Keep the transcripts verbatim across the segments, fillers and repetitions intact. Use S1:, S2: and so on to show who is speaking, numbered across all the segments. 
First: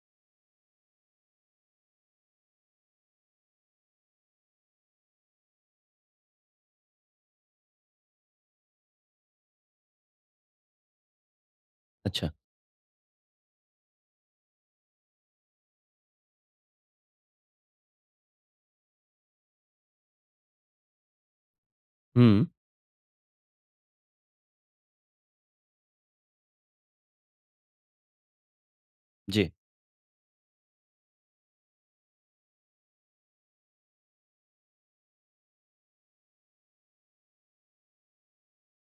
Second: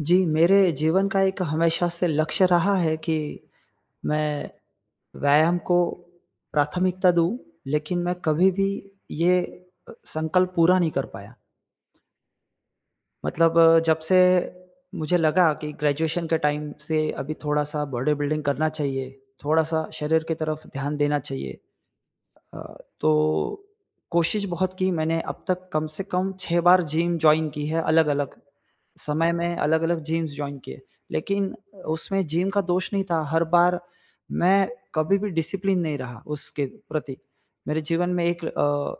S1: जी, मेरे जीवन का एक हमेशा से लक्ष्य रहा है कि मैं व्यायाम को प्राथमिकता दूँ, लेकिन मैं कभी भी ये अ, संकल्प पूरा नहीं कर पाया।
S2: अच्छा।
S1: मतलब अ, जब से मुझे लगा कि ग्रेजुएशन के टाइम से अभी थोड़ा-सा बॉडी बिल्डिंग करना चाहिए, थोड़ा-सा शरीर की तरफ ध्यान देना चाहिए।
S2: हुँ।
S1: अ, तो कोशिश बहुत की मैंने अब तक कम से कम छह बार जिम जॉइन की है अलग-अलग, समय
S2: जी,
S1: में अलग-अलग जिम्स जॉइन किए। लेकिन उसमें जिम का दोष नहीं था, हर बार मैं कभी भी डिसिप्लिन नहीं रहा उसके प्रति। मेरे जीवन में एक अ,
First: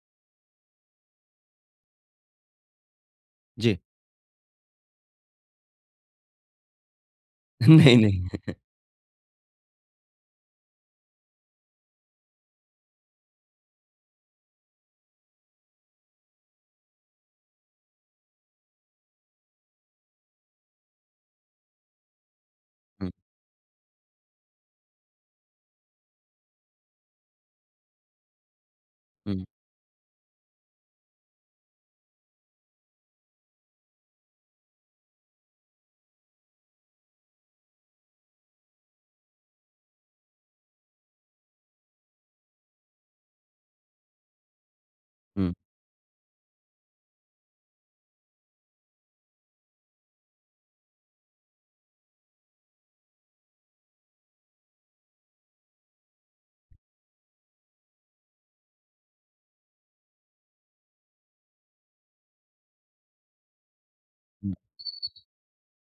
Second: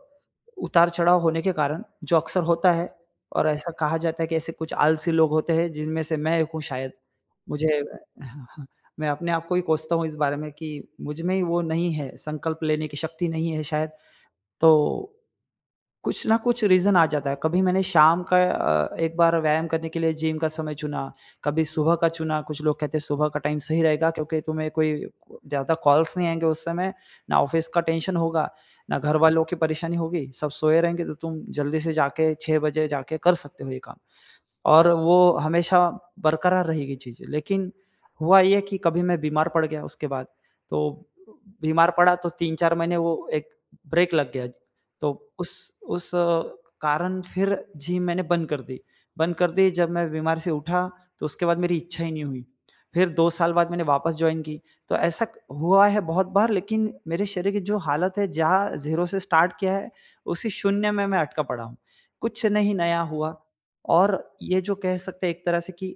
S1: उतार-चढ़ाव होने के कारण जो अक्सर होता है और ऐसा
S2: जी।
S1: कहा जाता है कि ऐसे कुछ आलसी लोग होते हैं जिनमें से मैं एक हूँ शायद। मुझे
S2: नहीं,
S1: हाँ,
S2: नहीं।
S1: हाँ, मैं अपने आप को ही कोसता हूँ इस बारे में कि मुझ में ही वो नहीं है, संकल्प लेने की शक्ति नहीं है शायद, तो कुछ ना कुछ रीज़न आ जाता है। कभी मैंने शाम का अ, एक बार व्यायाम करने के लिए जिम का समय चुना, कभी सुबह का चुना, कुछ लोग कहते हैं
S2: हुँ,
S1: सुबह का टाइम सही रहेगा क्योंकि तुम्हें कोई ज़्यादा कॉल्स नहीं आएँगे उस समय, ना ऑफ़िस का टेंशन होगा, ना घरवालों
S2: हुँ,
S1: की परेशानी होगी, सब सोए रहेंगे तो तुम जल्दी से जाके छह बजे जाके कर सकते हो ये काम। और वो हमेशा बरकरार रहेगी चीज़ें। लेकिन हुआ ये कि कभी मैं बीमार पड़ गया उसके बाद, तो बीमार पड़ा तो तीन चार महीने वो एक ब्रेक लग गया। तो
S2: हुँ,
S1: उस उस अ, कारण फिर जिम मैंने बंद कर दी। बंद कर दी जब मैं बीमार से उठा तो उसके बाद मेरी इच्छा ही नहीं हुई। फिर दो साल बाद मैंने वापस जॉइन की। तो ऐसा क- हुआ है बहुत बार लेकिन मेरे शरीर की जो हालत है जहाँ ज़ीरो से स्टार्ट किया है, उसी शून्य में मैं अटका पड़ा हूँ। कुछ नहीं नया हुआ और
S2: हुँ।
S1: ये जो कह सकते हैं एक तरह से कि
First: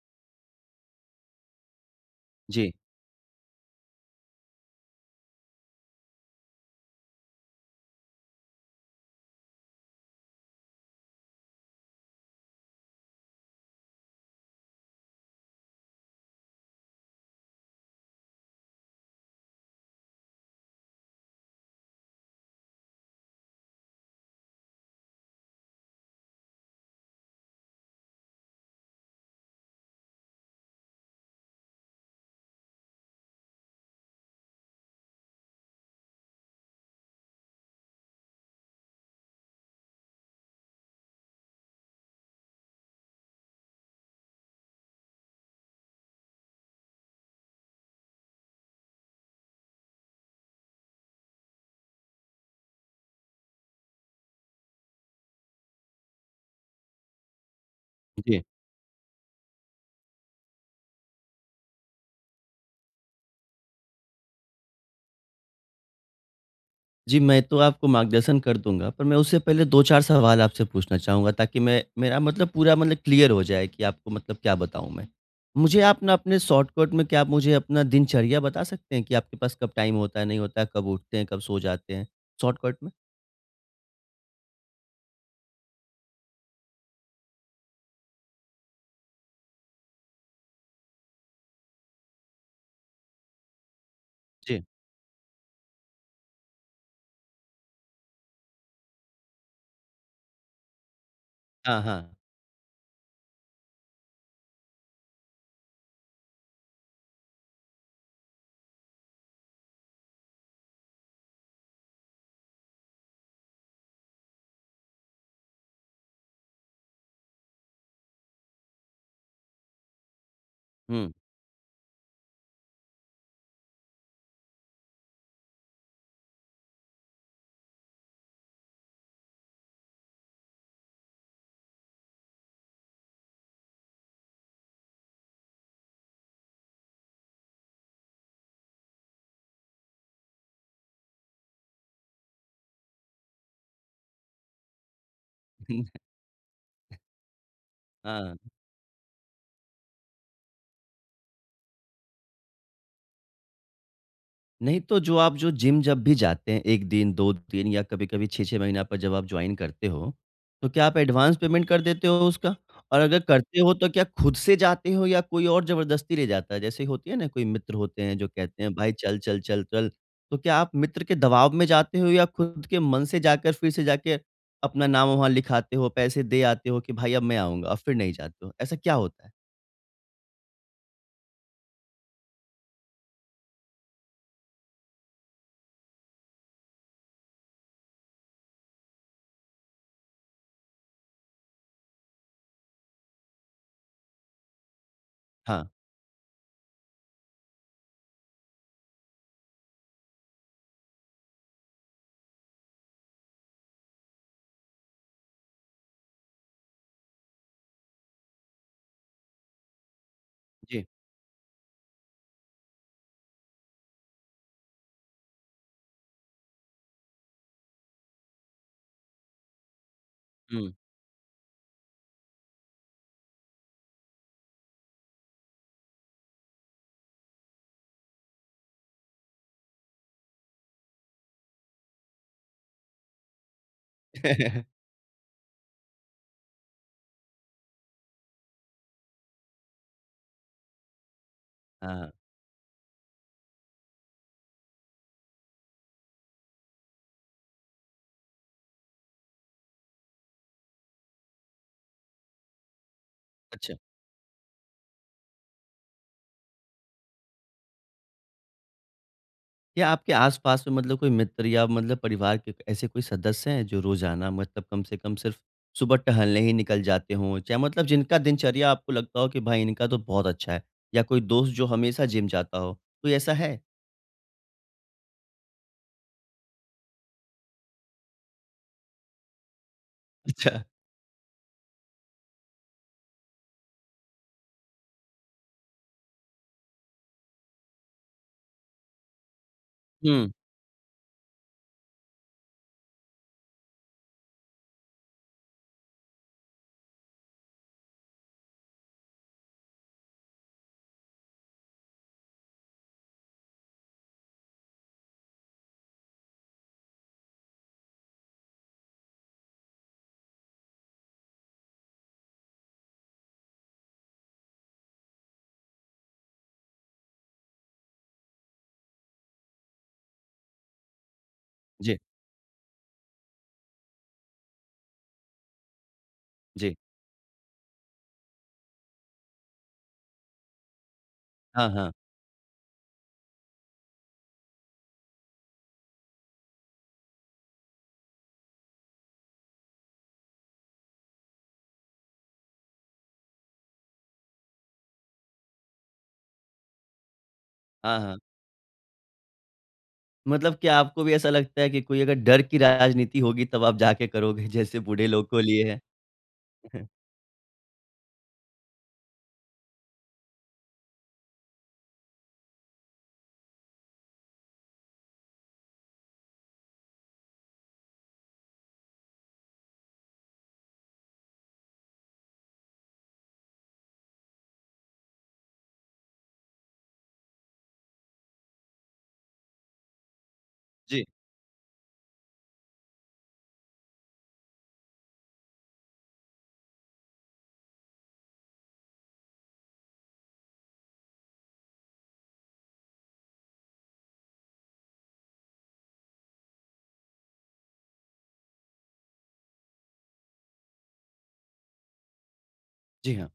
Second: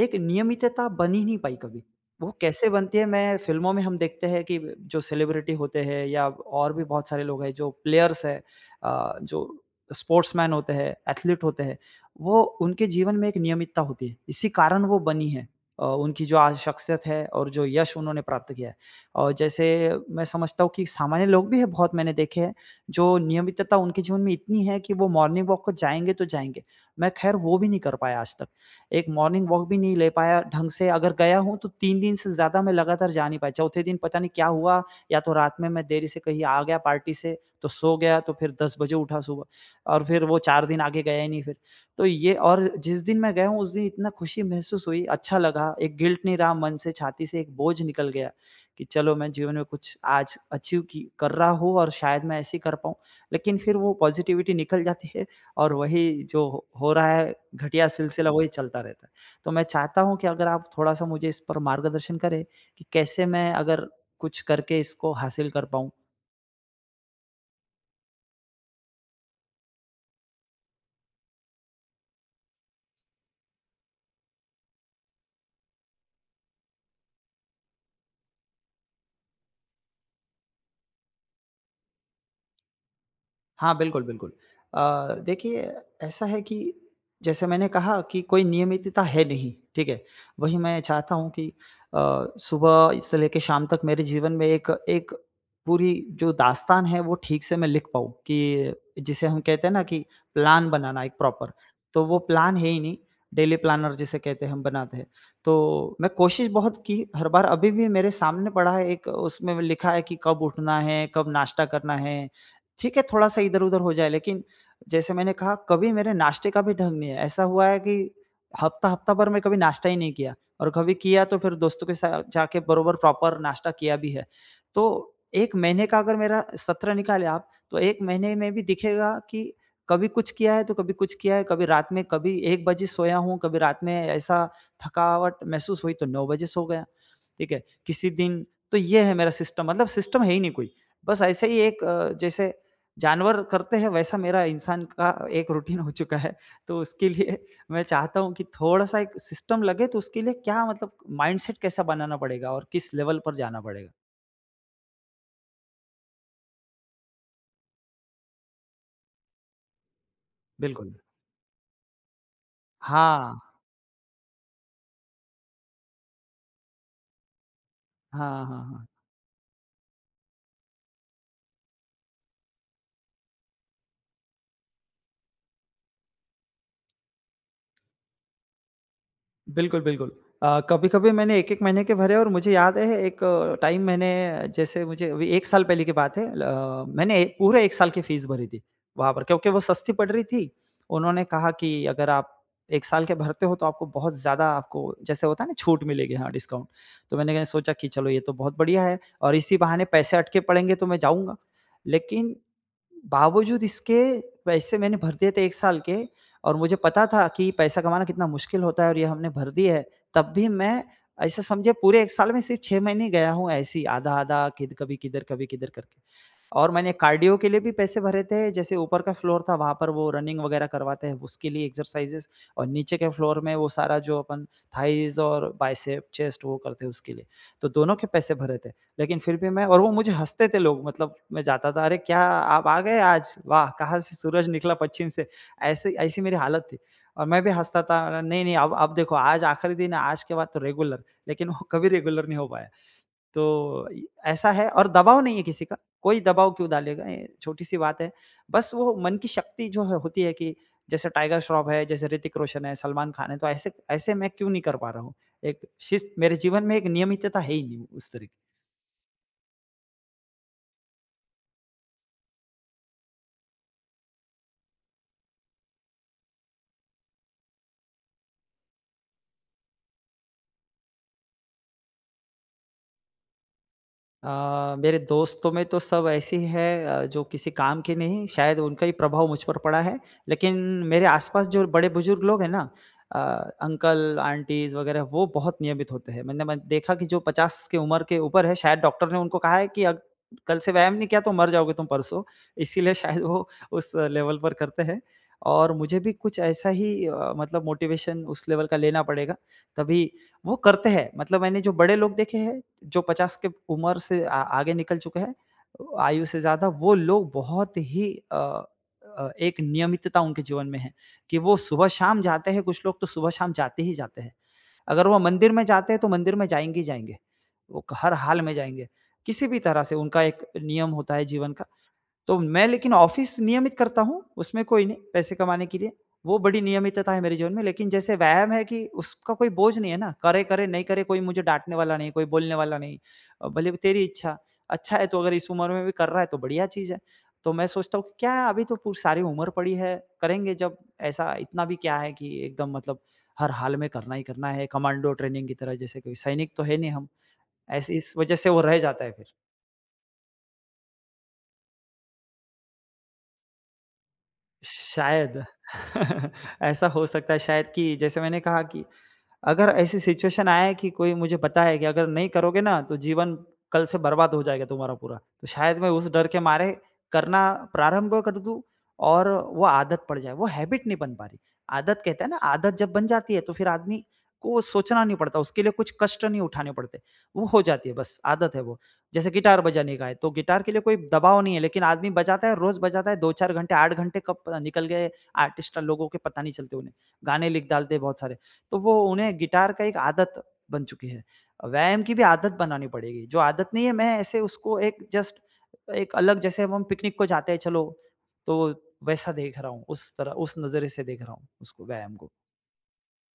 S1: एक नियमितता बन ही नहीं पाई कभी। वो कैसे
S2: जी,
S1: बनती है मैं फ़िल्मों में हम देखते हैं कि जो सेलिब्रिटी होते हैं या और भी बहुत सारे लोग हैं जो प्लेयर्स हैं अ, जो स्पोर्ट्समैन होते हैं, एथलीट होते हैं, वो उनके जीवन में एक नियमितता होती है। इसी कारण वो बनी है। अ, उनकी जो आज शख्सियत है और जो यश उन्होंने प्राप्त किया है। और जैसे मैं समझता हूँ कि सामान्य लोग भी हैं बहुत मैंने देखे हैं, जो नियमितता उनके जीवन में इतनी है कि वो मॉर्निंग वॉक को जाएँगे तो जाएँगे। मैं ख़ैर वो भी नहीं कर पाया आज तक। एक मॉर्निंग वॉक भी नहीं ले पाया ढंग से अगर गया हूँ तो तीन दिन से ज़्यादा मैं लगातार जा नहीं पाया। चौथे दिन पता नहीं क्या हुआ या तो रात में मैं देरी से कहीं आ गया पार्टी से तो सो गया तो फिर दस बजे उठा सुबह और फिर वो चार दिन आगे गया ही नहीं फिर। तो ये और जिस दिन मैं गया हूँ उस दिन इतना खुशी महसूस हुई, अच्छा लगा, एक गिल्ट नहीं रहा मन से, छाती से एक बोझ निकल गया कि चलो मैं जीवन में कुछ आज अचीव की कर रहा हूँ और शायद मैं ऐसे ही कर पाऊँ। लेकिन फिर वो पॉज़िटिविटी निकल जाती है और वही जो हो हो रहा है घटिया सिलसिला
S2: जी।
S1: वही चलता रहता है। तो मैं चाहता हूँ कि अगर आप थोड़ा-सा मुझे इस पर मार्गदर्शन करें कि कैसे मैं अगर कुछ करके इसको हासिल कर पाऊँ?
S2: जी, मैं तो आपको मार्गदर्शन कर दूँगा, पर मैं उससे पहले दो चार सवाल आपसे पूछना चाहूँगा ताकि मैं मेरा मतलब पूरा मतलब क्लियर हो जाए कि आपको मतलब क्या बताऊँ मैं। मुझे आप ना अपने शॉर्टकट में क्या आप मुझे अपना दिनचर्या बता सकते हैं कि आपके पास कब टाइम होता है, नहीं होता है, कब उठते हैं, कब सो जाते हैं? शॉर्टकट में?
S1: हाँ, बिल्कुल, बिल्कुल। अ, देखिए ऐसा है कि जैसे मैंने कहा कि कोई नियमितता है नहीं, ठीक है? वही मैं चाहता हूँ कि अ, सुबह से लेके शाम तक मेरे जीवन में
S2: जी।
S1: एक एक पूरी जो दास्तान है वो ठीक से मैं लिख पाऊँ कि जिसे हम कहते हैं ना कि प्लान बनाना एक प्रॉपर,
S2: हाँ,
S1: तो
S2: हाँ।
S1: वो प्लान है ही नहीं, डेली प्लानर जिसे कहते हैं हम बनाते हैं। तो मैं कोशिश बहुत की, हर बार अभी भी मेरे सामने पड़ा है एक उसमें लिखा है कि कब उठना है, कब नाश्ता करना है ठीक है, थोड़ा-सा इधर-उधर हो जाए, लेकिन जैसे मैंने कहा कभी मेरे नाश्ते का भी ढंग नहीं है। ऐसा हुआ है कि हफ्ता-हफ्ता भर मैं कभी नाश्ता ही नहीं किया और कभी
S2: हुँ।
S1: किया तो फिर दोस्तों के साथ जाके बरोबर प्रॉपर नाश्ता किया भी है। तो एक महीने का अगर मेरा सत्र निकाले आप, तो एक महीने में भी दिखेगा कि कभी कुछ किया है, तो कभी कुछ किया है, कभी रात में कभी एक बजे सोया हूँ, कभी रात में ऐसा थकावट महसूस हुई तो नौ बजे सो गया, ठीक है? किसी दिन तो ये है मेरा सिस्टम मतलब सिस्टम है ही नहीं कोई। बस ऐसे ही एक अ, जैसे जानवर करते हैं वैसा मेरा इंसान का एक रूटीन हो चुका है। तो उसके लिए मैं चाहता हूँ
S2: हाँ।
S1: कि थोड़ा-सा एक सिस्टम लगे तो उसके लिए क्या मतलब माइंडसेट कैसा बनाना पड़ेगा और किस लेवल पर जाना पड़ेगा?
S2: नहीं तो जो आप जो जिम जब भी जाते हैं एक दिन, दो दिन या कभी-कभी छह छह महीना पर जब आप जॉइन करते हो, तो क्या
S1: बिल्कुल।
S2: आप एडवांस पेमेंट कर देते हो उसका? और अगर
S1: हाँ।
S2: करते हो तो क्या खुद से जाते हो या कोई और ज़बरदस्ती ले जाता है? जैसे होती है ना कोई मित्र होते हैं जो
S1: हाँ, हाँ,
S2: कहते हैं
S1: हाँ।
S2: भाई चल, चल, चल, चल। तो क्या आप मित्र के दबाव में जाते हो या खुद के मन से जाकर फिर से जाके अपना नाम वहाँ लिखाते हो, पैसे दे आते हो कि भाई अब मैं आऊँगा और फिर नहीं जाते हो? ऐसा क्या होता है?
S1: बिल्कुल, बिल्कुल। अ, कभी-कभी मैंने एक-एक महीने के भरे और मुझे याद है एक टाइम मैंने जैसे मुझे अभी एक साल पहले की बात है ल मैंने ए- पूरे एक साल की फ़ीस भरी थी वहाँ पर क्योंकि वो सस्ती पड़ रही थी। उन्होंने कहा कि अगर आप एक साल के भरते हो तो आपको बहुत ज़्यादा आपको जैसे होता है ना
S2: हाँ,
S1: छूट मिलेगी हाँ, डिस्काउंट। तो मैंने कहा सोचा कि चलो ये तो बहुत बढ़िया है और इसी बहाने पैसे अटके पड़ेंगे तो मैं जाऊँगा। लेकिन बावजूद इसके पैसे मैंने भर दिए थे एक साल के और मुझे पता था कि पैसा कमाना कितना मुश्किल होता है और ये हमने भर दिए हैं, तब भी मैं
S2: जी।
S1: ऐसा समझिए पूरे एक साल में सिर्फ़ छह महीने गया हूँ ऐसे ही आधा-आधा, किध कभी किधर, कभी किधर करके। और मैंने कार्डियो के लिए भी पैसे भरे थे, जैसे ऊपर का फ्लोर था वहाँ पर वो रनिंग वगैरह
S2: हुँ।
S1: करवाते हैं, उसके लिए एक्सरसाइज़ेज़ और नीचे के फ्लोर में वो सारा जो अपन थाइज़ और बाइसेप, चेस्ट वो करते हैं उसके लिए। तो दोनों के पैसे भरे थे, लेकिन फिर भी मैं और वो मुझे हँसते थे लोग मतलब मैं जाता था, "अरे! क्या आप आ गए आज? वाह! कहाँ से सूरज निकला पश्चिम से।" ऐसे ऐसी मेरी हालत थी और मैं भी हँसता था, "नहीं, नहीं अब अब देखो आज आखिरी दिन है, आज के बाद तो रेगुलर।" लेकिन वो कभी
S2: हाँ, हाँ।
S1: रेगुलर नहीं हो पाया। तो इ ऐसा है और दबाव नहीं है किसी का, कोई दबाव क्यों डालेगा? ये छोटी-सी बात है। बस वो मन की शक्ति जो है होती है कि जैसे टाइगर श्रॉफ है, जैसे ऋतिक रोशन है, सलमान खान है, तो ऐसे
S2: अच्छा।
S1: ऐसे मैं क्यों नहीं कर पा रहा हूँ? एक शिस्त मेरे जीवन में एक नियमितता है ही नहीं उस तरीके
S2: क्या आपके आस-पास में मतलब कोई मित्र या मतलब परिवार के ऐसे कोई सदस्य हैं जो रोज़ाना मतलब कम से कम सिर्फ़ सुबह टहलने ही निकल जाते हों? चाहे मतलब जिनका दिनचर्या आपको लगता हो कि भाई इनका तो बहुत अच्छा है या कोई दोस्त जो हमेशा जिम जाता हो, कोई ऐसा है?
S1: अ, मेरे दोस्तों में तो सब ऐसे ही हैं अ, जो किसी काम के नहीं, शायद उनका ही प्रभाव मुझ पर पड़ा है।
S2: अच्छा।
S1: लेकिन मेरे आसपास जो बड़े-बुजुर्ग लोग हैं ना अ, अंकल, आंटीज़ वगैरह वो बहुत नियमित होते हैं। मैंने मैं देखा कि जो पचास की उम्र के ऊपर है, शायद डॉक्टर ने उनको कहा है कि अग
S2: हुँ।
S1: कल से व्यायाम नहीं किया तो मर जाओगे तुम परसों। इसीलिए शायद वो उस लेवल पर करते हैं और मुझे भी कुछ ऐसा ही अ, मतलब मोटिवेशन उस लेवल का लेना पड़ेगा, तभी वो करते हैं। मतलब मैंने जो बड़े लोग देखे हैं जो पचास के उम्र से आ आगे निकल चुके हैं, आयु से ज़्यादा वो लोग बहुत ही अ अ, एक नियमितता उनके जीवन में है कि वो सुबह-शाम जाते हैं, कुछ लोग तो सुबह-शाम जाते ही जाते हैं। अगर वो मंदिर में जाते हैं, तो मंदिर में जाएँगे ही जाएँगे। वो हर हाल में जाएँगे। किसी भी तरह से उनका एक नियम होता है जीवन का
S2: जी,
S1: तो मैं लेकिन ऑफ़िस नियमित करता हूँ, उसमें कोई नहीं पैसे कमाने के लिए। वो बड़ी
S2: जी।
S1: नियमितता है मेरे जीवन में, लेकिन जैसे व्यायाम है कि उसका कोई बोझ नहीं है ना, करे, करे, नहीं करे कोई मुझे
S2: हाँ,
S1: डाँटने
S2: हाँ।
S1: वाला नहीं, कोई बोलने वाला नहीं। अ, भले तेरी इच्छा, अच्छा है तो अगर इस उम्र में भी कर रहा है तो बढ़िया चीज़ है। तो मैं सोचता हूँ कि क्या है अभी तो पूरी सारी उम्र पड़ी है, करेंगे जब ऐसा इतना भी क्या है कि एकदम मतलब हर हाल में करना ही करना है, कमांडो ट्रेनिंग की तरह जैसे कोई सैनिक तो है नहीं हम। ऐसे
S2: हाँ,
S1: इस
S2: हाँ।
S1: वजह से वो रह जाता है फिर।
S2: मतलब क्या आपको भी ऐसा लगता है कि कोई अगर डर की राजनीति होगी तब आप जाके करोगे जैसे बूढ़े लोग को
S1: शायद
S2: लिए है?
S1: ऐसा हो सकता है शायद कि जैसे मैंने कहा कि अगर ऐसी सिचुएशन आए कि कोई मुझे पता है कि अगर नहीं करोगे ना तो जीवन कल से बर्बाद हो जाएगा तुम्हारा पूरा, तो शायद मैं उस डर के मारे करना प्रारंभ कर दूँ और वो आदत पड़ जाए, वो हैबिट नहीं बन पा रही। आदत कहते हैं ना आदत जब बन जाती है तो फिर आदमी को सोचना नहीं पड़ता, उसके लिए कुछ कष्ट नहीं उठाने पड़ते, वो हो जाती है बस आदत है वो। जैसे गिटार बजाने का है, तो गिटार के लिए कोई
S2: जी।
S1: दबाव नहीं है लेकिन आदमी बजाता है, रोज़ बजाता है दो चार घंटे, आठ घंटे कब पता निकल गए आर्टिस्ट लोगों के पता नहीं चलते उन्हें। गाने लिख डालते हैं बहुत सारे। तो वो उन्हें गिटार का एक आदत बन चुकी है। व्यायाम की भी आदत बनानी पड़ेगी, जो आदत नहीं है मैं ऐसे उसको एक जस्ट एक अलग जैसे अब हम पिकनिक को जाते हैं चलो, तो वैसा देख रहा हूँ, उस तरह उस नज़रिए से देख रहा हूँ उसको व्यायाम को।
S2: जी, हाँ।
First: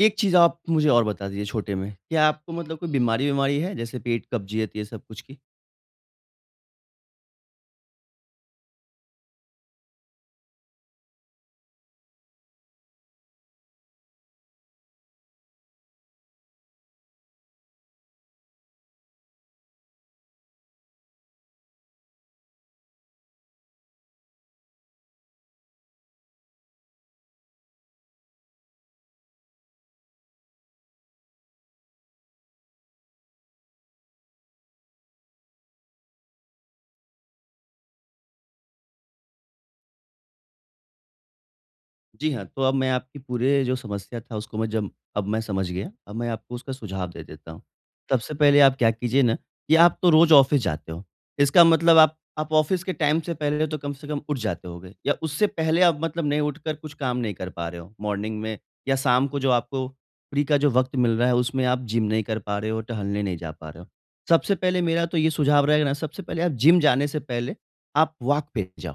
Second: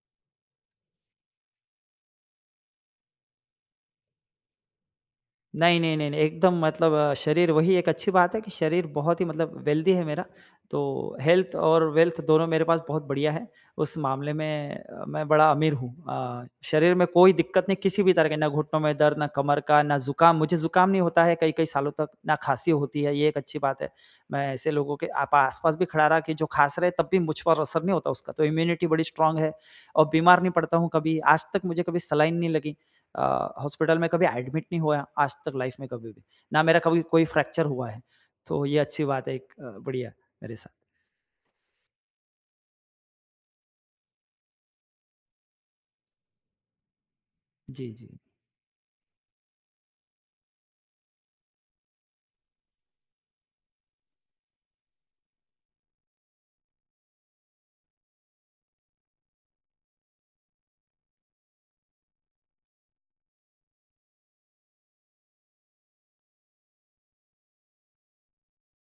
S2: एक चीज़ आप मुझे और बता दीजिए छोटे में, क्या आपको मतलब कोई बीमारी-विमारी है जैसे पेट, कब्ज़ियत ये सब कुछ की?
S1: नहीं, नहीं, नहीं, नहीं, एकदम मतलब अ, शरीर वही एक अच्छी बात है कि शरीर बहुत ही मतलब वेल्दी है मेरा, तो हेल्थ और वेल्थ दोनों मेरे पास बहुत बढ़िया है। उस मामले में अ, मैं बड़ा अमीर हूँ। अ, शरीर में कोई दिक्कत नहीं किसी भी तरह के, ना घुटनों में दर्द, ना कमर का, ना ज़ुकाम मुझे ज़ुकाम नहीं होता है कई-कई सालों तक, ना खाँसी होती है, ये एक अच्छी बात है। मैं ऐसे लोगों के आप आस-पास भी खड़ा रहा कि जो खाँस रहे तब भी मुझ पर असर नहीं होता उसका, तो इम्यूनिटी बड़ी स्ट्रॉन्ग है और बीमार नहीं पड़ता हूँ कभी, आज तक मुझे कभी सलाइन नहीं लगी। अ, हॉस्पिटल में कभी एडमिट नहीं हुआ आज तक लाइफ में कभी भी। ना मेरा कभी कोई फ्रैक्चर हुआ है। तो ये अच्छी बात है एक अ, बढ़िया मेरे साथ।
S2: जी हाँ, तो अब मैं आपकी पूरे जो समस्या था उसको मैं जब अब मैं समझ गया, अब मैं आपको उसका सुझाव दे देता हूँ।
S1: जी, जी।
S2: सबसे पहले आप क्या कीजिए ना कि आप तो रोज़ ऑफ़िस जाते हो, इसका मतलब आप आप ऑफ़िस के टाइम से पहले तो कम से कम उठ जाते होंगे या उससे पहले आप मतलब नहीं उठकर कुछ काम नहीं कर पा रहे हो मॉर्निंग में या शाम को जो आपको फ्री का जो वक़्त मिल रहा है उसमें आप जिम नहीं कर पा रहे हो, टहलने नहीं जा पा रहे हो। सबसे पहले मेरा तो ये सुझाव रहेगा ना सबसे पहले आप जिम जाने से पहले आप वॉक पे जाओ।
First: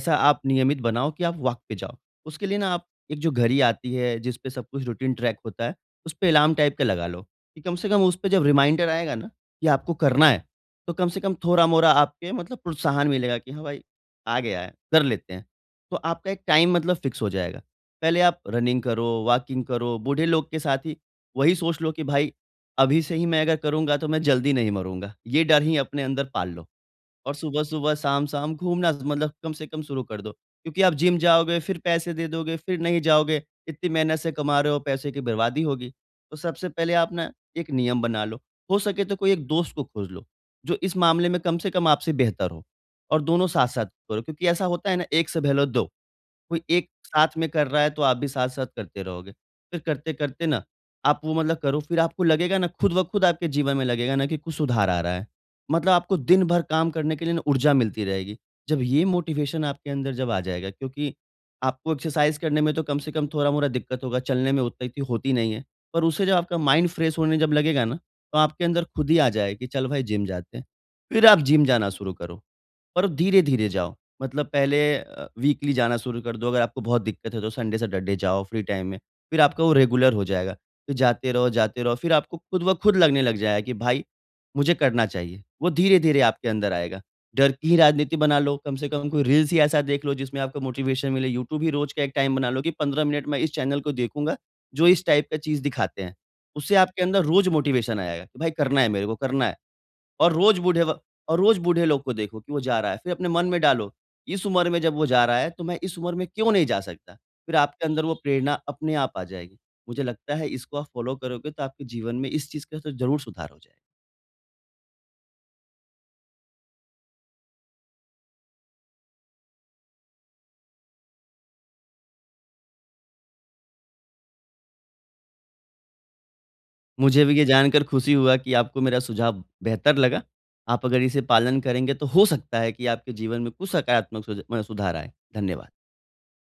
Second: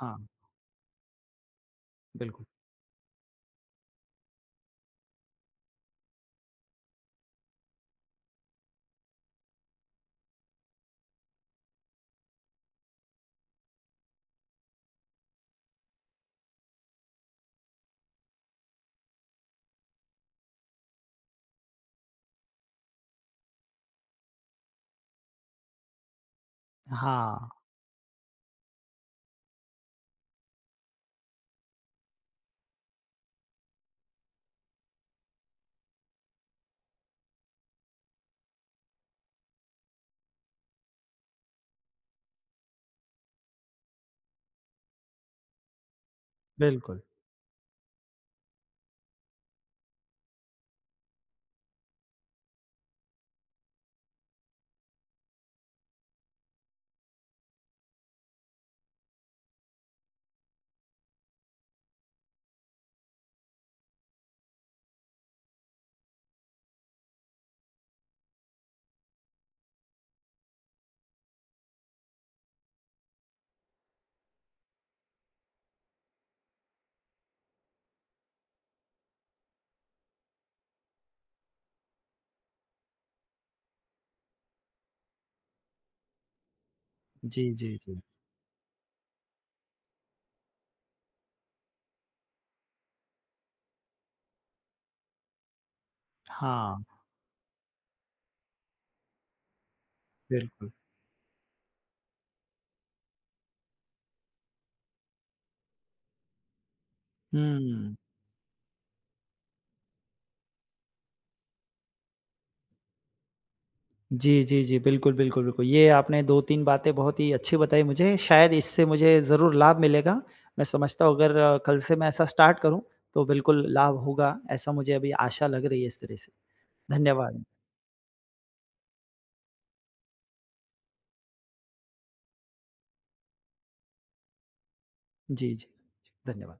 S1: हाँ,
S2: आप नियमित बनाओ कि आप वॉक पे जाओ।
S1: बिल्कुल।
S2: उसके लिए ना आप एक जो घड़ी आती है जिस पे सब कुछ रूटीन ट्रैक होता है, उसपे अलार्म टाइप का लगा लो, कि कम से कम उसपे जब रिमाइंडर आएगा ना कि आपको करना है, तो कम से कम थोड़ा-मोड़ा आपके मतलब प्रोत्साहन मिलेगा कि हाँ भाई, आ गया है, कर लेते हैं। तो आपका एक टाइम मतलब फिक्स हो जाएगा। पहले आप रनिंग करो, वॉकिंग करो, बूढ़े लोग के साथ ही वही सोच लो कि भाई, अभी से ही मैं अगर करूँगा तो मैं जल्दी नहीं मरूँगा। ये डर ही अपने अंदर पाल लो। और
S1: हाँ,
S2: सुबह-सुबह, शाम-शाम घूमना मतलब कम से कम शुरू कर दो। क्योंकि आप जिम जाओगे, फिर पैसे दे दोगे, फिर नहीं जाओगे, इतनी मेहनत से कमा रहे हो, पैसे की बर्बादी होगी। तो सबसे पहले आप ना एक नियम बना लो, हो सके तो कोई एक दोस्त को खोज लो, जो इस मामले में कम से कम आपसे बेहतर हो और दोनों साथ-साथ करो क्योंकि ऐसा होता है ना, एक से पहले दो। कोई एक
S1: बिल्कुल।
S2: साथ में कर रहा है तो आप भी साथ-साथ करते रहोगे। फिर करते-करते ना आप वो मतलब करो फिर आपको लगेगा ना खुद ब खुद आपके जीवन में लगेगा ना कि कुछ सुधार आ रहा है। मतलब आपको दिन भर काम करने के लिए ना ऊर्जा मिलती रहेगी। जब ये मोटिवेशन आपके अंदर जब आ जाएगा क्योंकि आपको एक्सरसाइज़ करने में तो कम से कम थोड़ा-मोड़ा दिक्कत होगा, चलने में उतना इतनी होती नहीं है। पर उससे जब आपका माइंड फ्रेश होने जब लगेगा ना तो आपके अंदर खुद ही आ जाए कि चल भाई जिम जाते हैं। फिर आप जिम जाना शुरू करो और धीरे-धीरे जाओ। मतलब पहले अ, वीकली जाना शुरू कर दो, अगर आपको बहुत दिक्कत है तो संडे सैटरडे जाओ फ्री टाइम में, फिर आपका वो रेगुलर हो जाएगा। फिर जाते रहो, जाते रहो, फिर आपको खुद ब खुद लगने लग जाएगा कि भाई मुझे करना चाहिए। वो धीरे-धीरे आपके अंदर आएगा।
S1: जी,
S2: डर की
S1: जी,
S2: ही
S1: जी।
S2: राजनीति बना लो, कम से कम कोई रील्स ही ऐसा देख लो जिसमें आपको मोटिवेशन मिले, यूट्यूब ही रोज़ का एक टाइम बना लो कि पंद्रह मिनट मैं इस चैनल को देखूँगा, जो इस टाइप का चीज़ दिखाते हैं। उससे
S1: हाँ,
S2: आपके अंदर रोज़ मोटिवेशन आएगा कि भाई करना है मेरे को, करना है। और रोज़
S1: बिल्कुल।
S2: बूढ़े व और रोज़ बूढ़े लोग को देखो कि वो जा रहा है। फिर अपने मन में डालो, इस उम्र में जब वो जा रहा है, तो मैं इस उम्र में क्यों नहीं जा सकता? फिर आपके
S1: हुँ।
S2: अंदर वो प्रेरणा अपने आप आ जाएगी। मुझे लगता है इसको आप फ़ॉलो करोगे तो आपके जीवन में इस चीज़ का तो ज़रूर सुधार हो जाएगा।
S1: जी, जी, जी। बिल्कुल, बिल्कुल, बिल्कुल। ये आपने दो तीन बातें बहुत ही अच्छी बताई मुझे। शायद इससे मुझे ज़रूर लाभ मिलेगा। मैं समझता हूँ अगर अ, कल से मैं ऐसा स्टार्ट करूँ तो बिल्कुल लाभ होगा, ऐसा मुझे अभी आशा लग रही है इस तरह से।
S2: मुझे भी
S1: धन्यवाद।
S2: ये जानकर खुशी हुआ कि आपको मेरा सुझाव बेहतर लगा। आप अगर इसे पालन करेंगे तो हो सकता है कि आपके जीवन में कुछ सकारात्मक सुझ अ, सुधार आए।
S1: जी, जी।
S2: धन्यवाद।
S1: धन्यवाद।